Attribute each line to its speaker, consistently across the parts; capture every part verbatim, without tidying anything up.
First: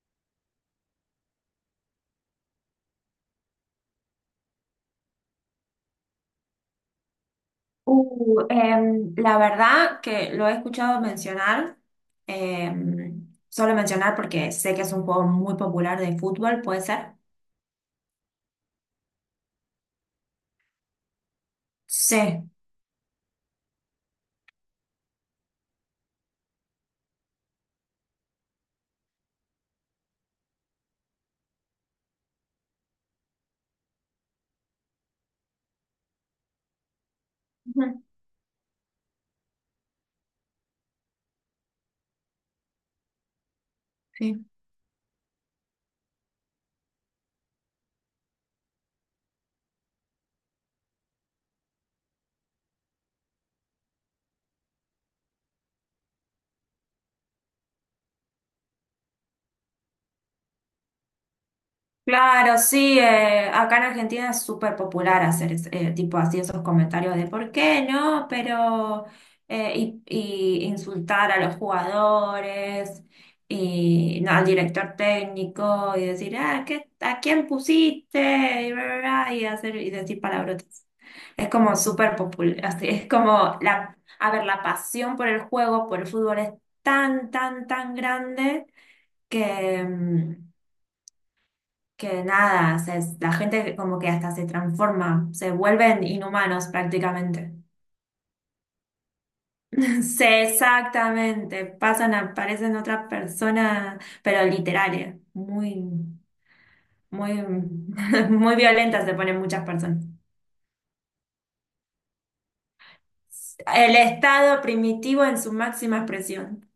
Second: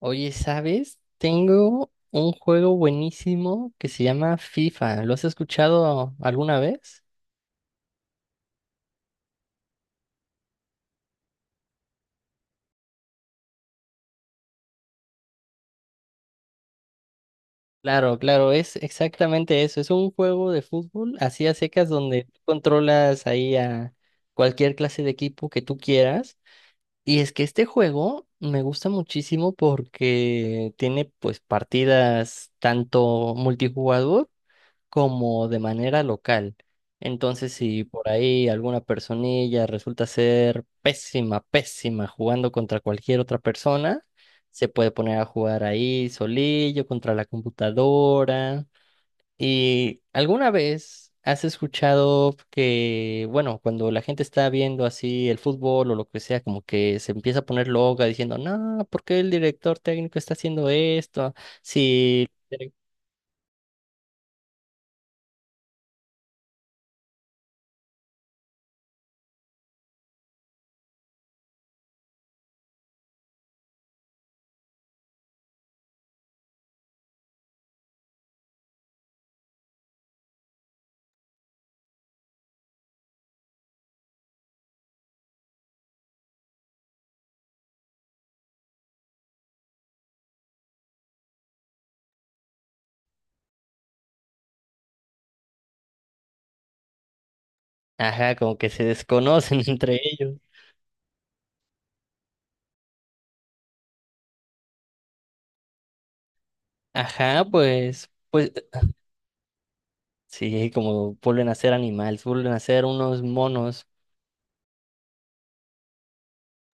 Speaker 1: Oye, ¿sabes? Tengo un juego buenísimo que se llama FIFA. ¿Lo has escuchado alguna vez?
Speaker 2: Uh, em, la verdad que lo he escuchado mencionar, em, solo mencionar porque sé que es un juego muy popular de fútbol, ¿puede ser?
Speaker 1: Claro, claro, es exactamente eso. Es un juego de fútbol así a secas donde tú
Speaker 2: Sí.
Speaker 1: controlas ahí a cualquier clase de equipo que tú quieras. Y es que este juego me gusta muchísimo porque tiene pues partidas tanto multijugador como de manera local. Entonces, si
Speaker 2: Ujú.
Speaker 1: por ahí alguna personilla resulta ser pésima, pésima jugando contra cualquier otra persona,
Speaker 2: Sí.
Speaker 1: se puede poner a jugar ahí solillo contra la computadora. ¿Y alguna vez has escuchado que, bueno, cuando la gente está viendo así el fútbol o lo que sea, como que se empieza a poner loca diciendo, no, por qué el director técnico está haciendo esto? Si.
Speaker 2: Claro, sí, eh, acá en Argentina es súper popular hacer es- eh, tipo así esos comentarios de ¿por qué no? Pero eh, y, y insultar a los jugadores y no, al director técnico y decir ah, ¿qué, a quién pusiste? Y bla, bla, bla, y hacer y decir palabrotas. Es como súper popular, así es como la, a ver, la pasión por el juego, por el fútbol es tan, tan, tan grande que mm, que nada, se- la gente como que hasta se transforma, se vuelven inhumanos prácticamente.
Speaker 1: Ajá, como que se desconocen entre
Speaker 2: Sí,
Speaker 1: ellos.
Speaker 2: exactamente, pasan, a- parecen otras personas, pero literales, muy, muy,
Speaker 1: Ajá, pues, pues
Speaker 2: muy violentas se ponen muchas personas.
Speaker 1: sí, como vuelven a ser animales, vuelven a ser unos monos.
Speaker 2: El estado primitivo en su máxima expresión.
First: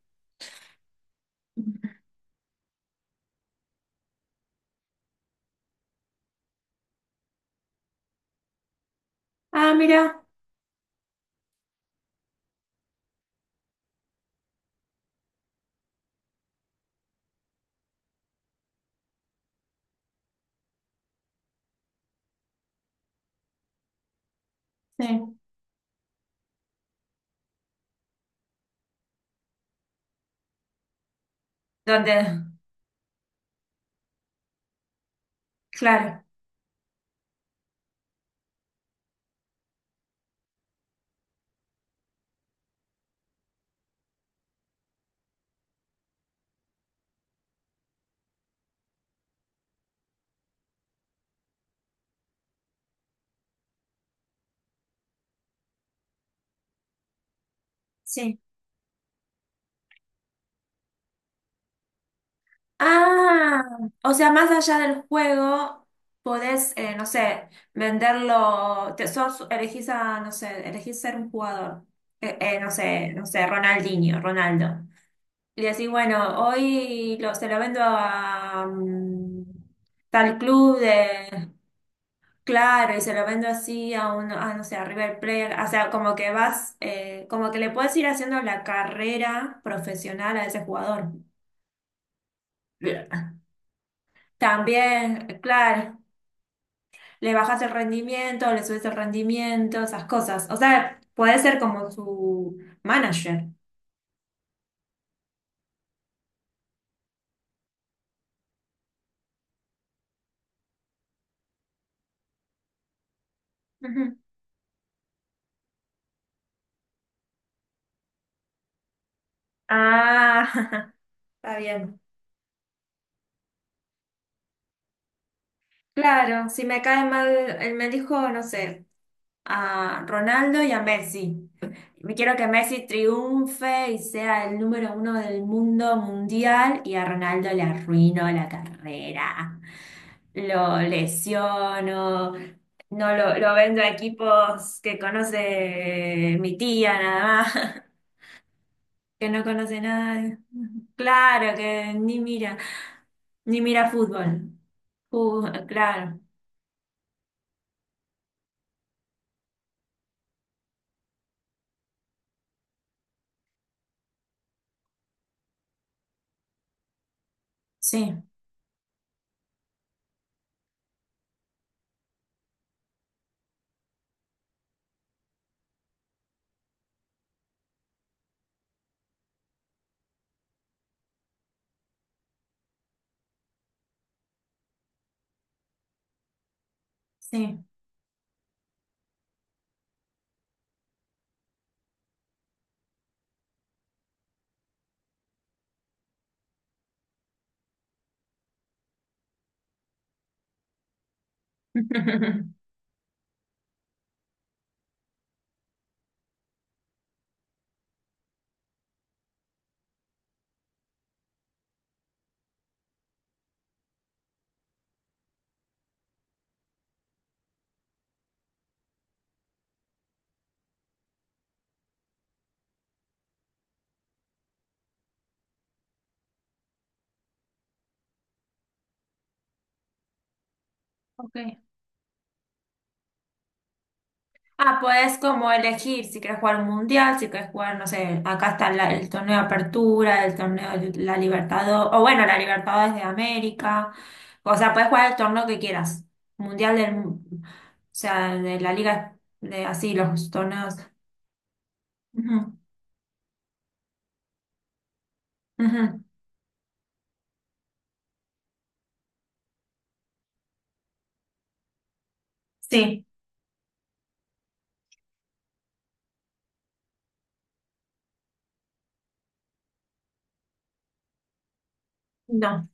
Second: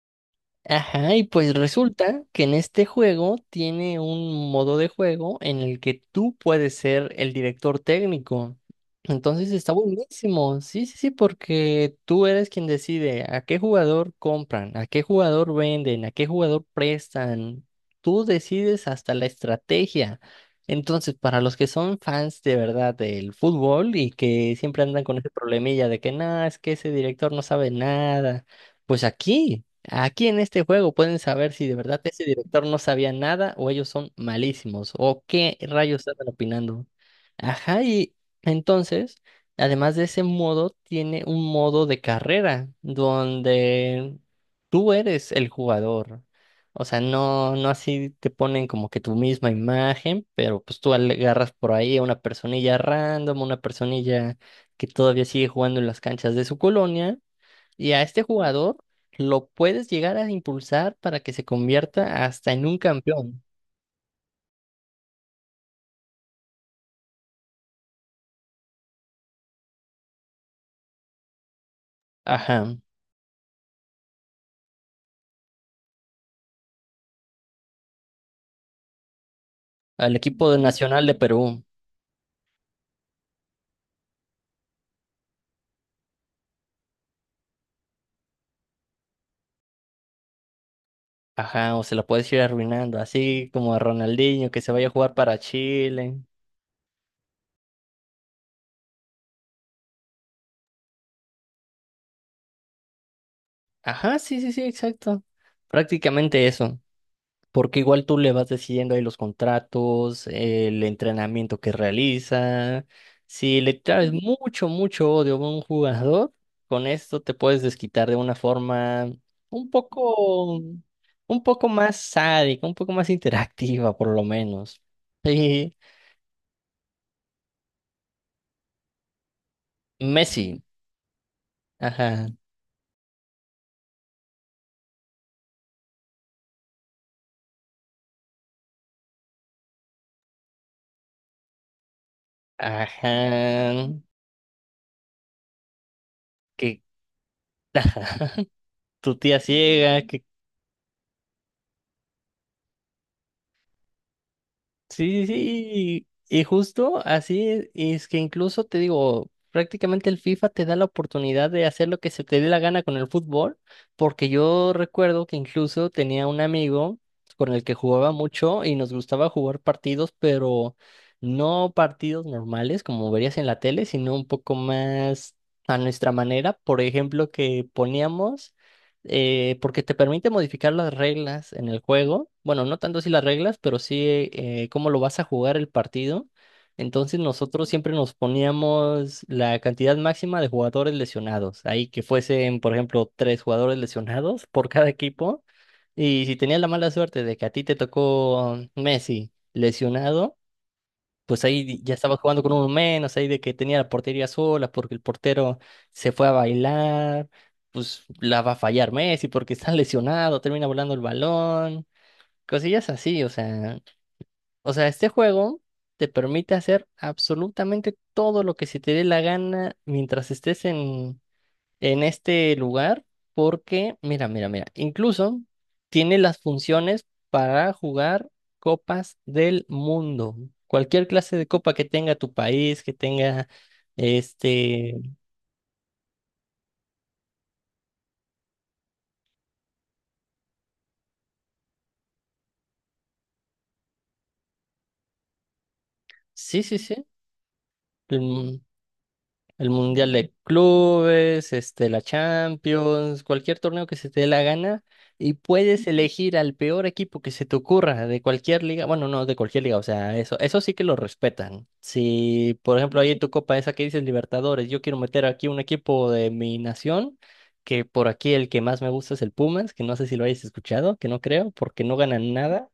Speaker 1: Ajá, y pues resulta que en este juego tiene un modo de juego en el que tú puedes ser el director técnico. Entonces está
Speaker 2: Ah, mira,
Speaker 1: buenísimo, sí, sí, sí, porque tú eres quien decide a qué jugador compran, a qué jugador venden, a qué jugador prestan. Tú decides hasta la estrategia. Entonces, para los que son fans de verdad del fútbol y que siempre andan con ese
Speaker 2: sí.
Speaker 1: problemilla de que nada, es que ese director no sabe nada, pues aquí. Aquí en este juego pueden saber si de verdad
Speaker 2: Donde,
Speaker 1: ese director no sabía nada o ellos son malísimos o qué rayos
Speaker 2: claro,
Speaker 1: están opinando. Ajá, y entonces, además de ese modo, tiene un modo de carrera donde tú eres el jugador. O sea, no, no así te ponen como que tu misma imagen, pero pues tú agarras por ahí a una personilla random, una personilla que todavía sigue jugando en las canchas de su colonia y a este
Speaker 2: sí.
Speaker 1: jugador lo puedes llegar a impulsar para que se convierta hasta en un campeón.
Speaker 2: Ah, o sea, más allá del juego, podés, eh, no sé, venderlo, te, sos, elegís a, no sé, elegís ser un jugador. Eh, eh, no
Speaker 1: Ajá.
Speaker 2: sé, no sé, Ronaldinho, Ronaldo. Y decís, bueno, hoy lo, se lo vendo a mm,
Speaker 1: Al
Speaker 2: tal
Speaker 1: equipo
Speaker 2: club
Speaker 1: nacional de
Speaker 2: de,
Speaker 1: Perú.
Speaker 2: claro, y se lo vendo así a un, a, no sé, a River Plate. O sea, como que vas, eh, como que le puedes ir haciendo la carrera profesional a ese jugador.
Speaker 1: Ajá. O se la puedes ir arruinando.
Speaker 2: Bien.
Speaker 1: Así como a Ronaldinho que se vaya a jugar para
Speaker 2: También, claro.
Speaker 1: Chile.
Speaker 2: Le bajas el rendimiento, le subes el rendimiento, esas cosas. O sea, puede ser como su manager.
Speaker 1: Ajá, sí, sí, sí, exacto. Prácticamente eso. Porque igual tú le vas decidiendo ahí los contratos, el entrenamiento que realiza. Si le traes
Speaker 2: Ujú.
Speaker 1: Ujú. Mucho, mucho odio a un jugador, con esto te puedes desquitar de una forma un poco,
Speaker 2: Ah,
Speaker 1: un
Speaker 2: está
Speaker 1: poco más
Speaker 2: bien.
Speaker 1: sádica, un poco más interactiva, por lo menos. Sí.
Speaker 2: Claro, si me cae mal, él me dijo, no sé, a
Speaker 1: Messi,
Speaker 2: Ronaldo y a Messi. Me
Speaker 1: ajá,
Speaker 2: quiero que Messi triunfe y sea el número uno del mundo mundial y a Ronaldo le arruino la carrera. Lo lesiono, no lo, lo
Speaker 1: ajá,
Speaker 2: vendo a equipos que conoce mi
Speaker 1: que
Speaker 2: tía nada más,
Speaker 1: tu
Speaker 2: que
Speaker 1: tía
Speaker 2: no conoce
Speaker 1: ciega, que
Speaker 2: nada. Claro, que ni mira, ni mira fútbol.
Speaker 1: sí, sí,
Speaker 2: Fu-
Speaker 1: sí,
Speaker 2: claro,
Speaker 1: y y justo así es, y es que incluso te digo, prácticamente el FIFA te da la oportunidad de hacer lo que se te dé la gana con el fútbol, porque yo recuerdo que incluso tenía un amigo con el que jugaba
Speaker 2: sí.
Speaker 1: mucho y nos gustaba jugar partidos, pero no partidos normales como verías en la tele, sino un poco más a nuestra manera, por ejemplo, que poníamos eh, porque te permite modificar las reglas en el juego. Bueno, no tanto si las reglas, pero sí eh, cómo lo vas a jugar el partido. Entonces
Speaker 2: Sí.
Speaker 1: nosotros siempre nos poníamos la cantidad máxima de jugadores lesionados. Ahí que fuesen, por ejemplo, tres jugadores lesionados por cada equipo. Y si tenías la mala suerte de que a ti te tocó Messi lesionado pues ahí ya estaba jugando con uno menos, ahí de que tenía la portería sola porque el portero se fue a bailar, pues la va a fallar Messi porque está lesionado, termina volando el balón, cosillas así, o sea, o sea, este juego te permite hacer absolutamente todo lo que se te dé la gana mientras estés en en este lugar porque, mira, mira, mira, incluso tiene las funciones para jugar copas del mundo. Cualquier clase de
Speaker 2: Ok.
Speaker 1: copa que tenga tu país, que tenga
Speaker 2: Ah,
Speaker 1: este,
Speaker 2: puedes como elegir si quieres jugar un mundial, si quieres jugar, no sé, acá está la- el torneo de Apertura, el torneo de la Libertadores, o bueno, la Libertadores de América. O sea, puedes jugar el torneo que quieras.
Speaker 1: sí,
Speaker 2: Mundial
Speaker 1: sí,
Speaker 2: del,
Speaker 1: sí.
Speaker 2: o sea,
Speaker 1: mm,
Speaker 2: de la liga, de
Speaker 1: El
Speaker 2: así,
Speaker 1: Mundial
Speaker 2: los
Speaker 1: de
Speaker 2: torneos.
Speaker 1: Clubes, este, la
Speaker 2: Ujú,
Speaker 1: Champions, cualquier torneo que se te dé la gana y puedes
Speaker 2: ujú.
Speaker 1: elegir al peor equipo que se te ocurra de cualquier liga. Bueno, no de cualquier liga, o sea, eso, eso sí que lo respetan. Si, por ejemplo,
Speaker 2: Sí,
Speaker 1: ahí en tu copa esa que dices Libertadores, yo quiero meter aquí un equipo de mi nación, que por aquí el que más me gusta es el Pumas, que no sé si lo hayas escuchado, que no creo, porque no ganan nada.
Speaker 2: no,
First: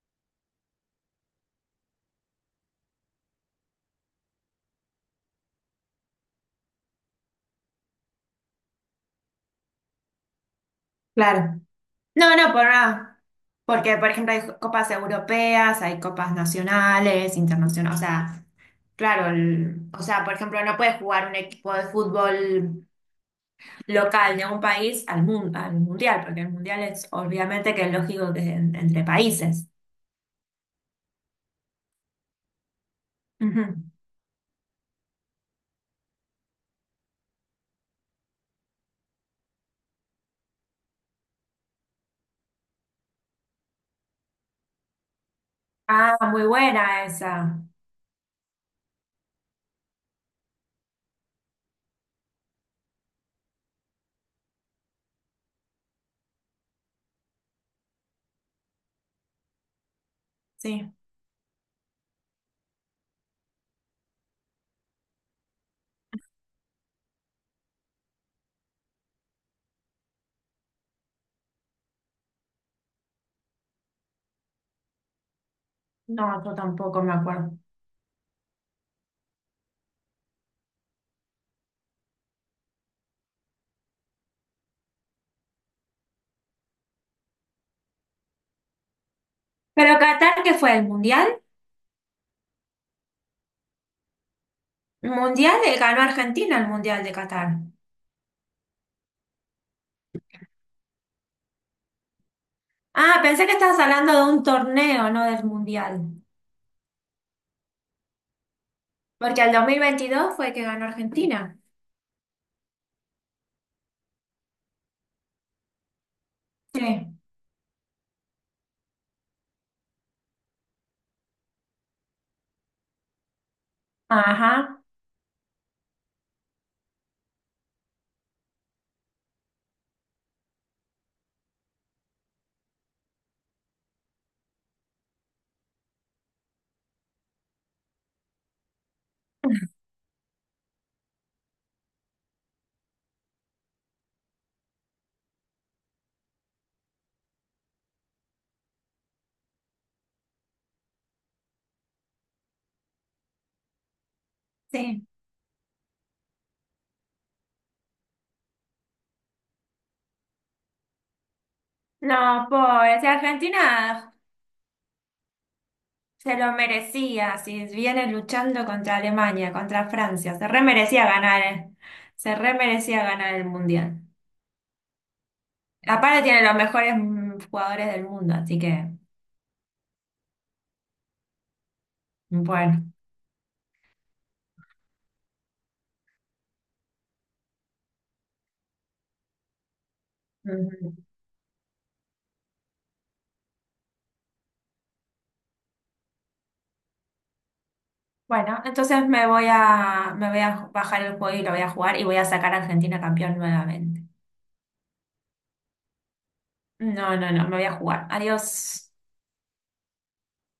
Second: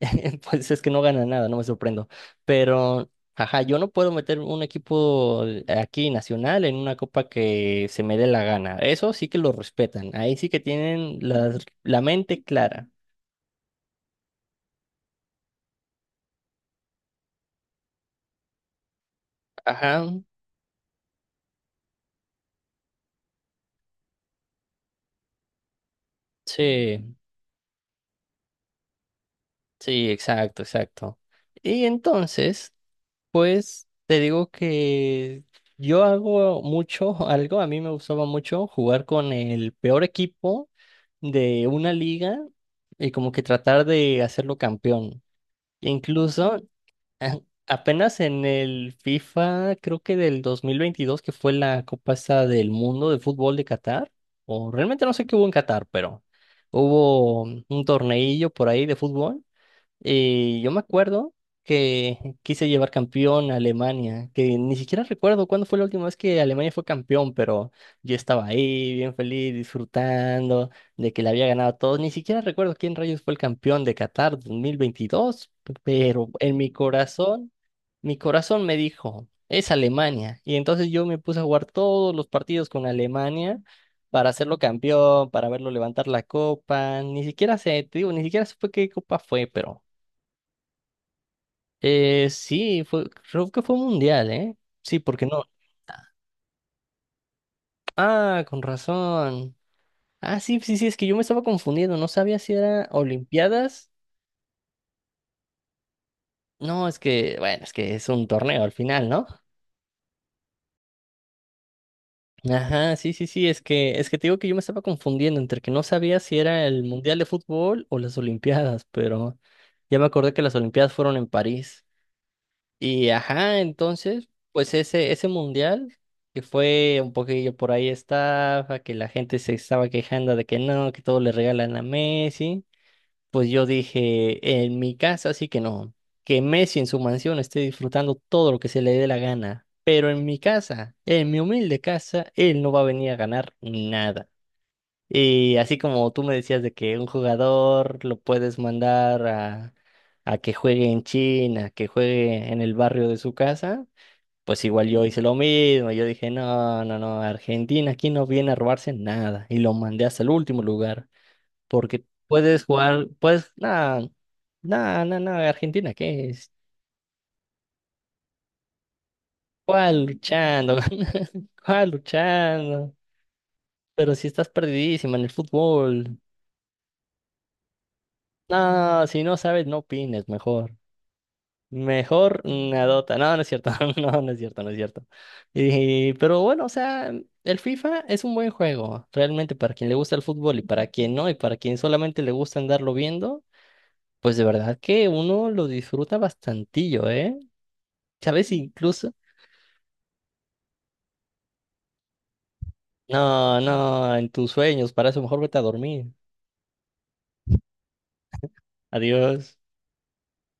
Speaker 1: Pues es que no gana nada, no me sorprendo. Pero, ajá, yo no puedo meter un equipo aquí nacional en una copa que se me dé la gana. Eso sí que lo respetan. Ahí sí que tienen la,
Speaker 2: claro.
Speaker 1: la
Speaker 2: No,
Speaker 1: mente
Speaker 2: no, por
Speaker 1: clara.
Speaker 2: nada. Porque, por ejemplo, hay copas europeas, hay copas nacionales, internacionales, o sea. Claro, el- o
Speaker 1: Ajá,
Speaker 2: sea, por ejemplo, no puede jugar un equipo de fútbol local de un país al mun- al mundial, porque el mundial es
Speaker 1: sí,
Speaker 2: obviamente que es lógico que es en- entre países.
Speaker 1: sí, exacto, exacto. Y entonces, pues
Speaker 2: Ujú.
Speaker 1: te digo que yo hago mucho, algo, a mí me gustaba mucho jugar con el peor equipo de una liga y como que tratar de hacerlo campeón.
Speaker 2: Ah, muy
Speaker 1: Incluso
Speaker 2: buena
Speaker 1: a-
Speaker 2: esa.
Speaker 1: apenas en el FIFA, creo que del dos mil veintidós que fue la Copa esta del Mundo de Fútbol de Qatar, o realmente no sé qué hubo en Qatar, pero hubo un torneillo por ahí de fútbol y yo me
Speaker 2: Sí,
Speaker 1: acuerdo que quise llevar campeón a Alemania, que ni siquiera recuerdo cuándo fue la última vez que Alemania fue campeón, pero yo estaba ahí bien feliz, disfrutando de que le había ganado a todos. Ni siquiera recuerdo quién rayos fue el campeón de Qatar dos mil veintidós, pero
Speaker 2: no, yo
Speaker 1: en mi
Speaker 2: tampoco me
Speaker 1: corazón,
Speaker 2: acuerdo.
Speaker 1: mi corazón me dijo, es Alemania. Y entonces yo me puse a jugar todos los partidos con Alemania para hacerlo campeón, para verlo levantar la copa. Ni siquiera sé, te digo, ni siquiera supe qué copa fue, pero...
Speaker 2: Pero Qatar, ¿qué fue? ¿El mundial?
Speaker 1: Eh, sí, fue, creo que fue mundial, ¿eh? Sí,
Speaker 2: El
Speaker 1: porque no.
Speaker 2: mundial eh, ganó Argentina el mundial de Qatar.
Speaker 1: Ah, con razón. Ah, sí, sí, sí, es que yo me estaba confundiendo, no sabía si era
Speaker 2: Ah, pensé que estabas
Speaker 1: Olimpiadas.
Speaker 2: hablando de un torneo, no del mundial.
Speaker 1: No, es que, bueno, es que es un torneo al final, ¿no?
Speaker 2: Porque el dos mil veintidós fue que ganó Argentina.
Speaker 1: Ajá, sí, sí, sí, es que, es que te digo que yo me estaba confundiendo entre que no sabía si era el
Speaker 2: Sí.
Speaker 1: Mundial de Fútbol o las Olimpiadas, pero ya me acordé que las Olimpiadas fueron en París. Y ajá, entonces, pues
Speaker 2: Ajá,
Speaker 1: ese, ese mundial, que fue un poquillo por ahí estaba, que la gente se estaba quejando de que no, que todo le regalan a Messi, pues yo dije, en mi casa sí que no, que Messi en su mansión esté disfrutando todo lo que se le dé la gana, pero en mi casa, en mi humilde casa, él no va a venir a ganar nada. Y así como tú me decías de que un jugador lo puedes mandar a, a que juegue en China, que juegue en el barrio de su casa, pues igual yo
Speaker 2: sí.
Speaker 1: hice lo mismo. Yo dije, no, no, no, Argentina aquí no viene a robarse nada. Y lo mandé hasta el último lugar, porque
Speaker 2: No,
Speaker 1: puedes
Speaker 2: pobre, si
Speaker 1: jugar, puedes no,
Speaker 2: Argentina
Speaker 1: no, no, no, Argentina, ¿qué
Speaker 2: se
Speaker 1: es?
Speaker 2: lo merecía, si viene luchando contra Alemania, contra
Speaker 1: ¿Cuál
Speaker 2: Francia, se re
Speaker 1: luchando?
Speaker 2: merecía ganar, eh.
Speaker 1: ¿Cuál
Speaker 2: Se re
Speaker 1: luchando?
Speaker 2: merecía ganar el Mundial.
Speaker 1: Pero si estás perdidísima en el fútbol.
Speaker 2: Aparte tiene los mejores mm, jugadores del mundo, así que,
Speaker 1: No, si no sabes, no opines, mejor. Mejor
Speaker 2: bueno.
Speaker 1: nadota. No, no es cierto. No, no es cierto, no es cierto. Y, pero bueno, o sea, el FIFA es un buen juego. Realmente para quien le gusta el fútbol y para
Speaker 2: Ujú.
Speaker 1: quien no, y para quien solamente le gusta andarlo viendo, pues de verdad que uno lo disfruta bastantillo, ¿eh? ¿Sabes?
Speaker 2: Bueno, entonces
Speaker 1: Incluso.
Speaker 2: me voy a, me voy a bajar el juego y lo voy a jugar y voy a sacar a Argentina campeón
Speaker 1: No,
Speaker 2: nuevamente.
Speaker 1: no, en tus sueños. Para eso mejor vete a dormir.
Speaker 2: No, no, no, me voy a jugar. Adiós.
Speaker 1: Adiós.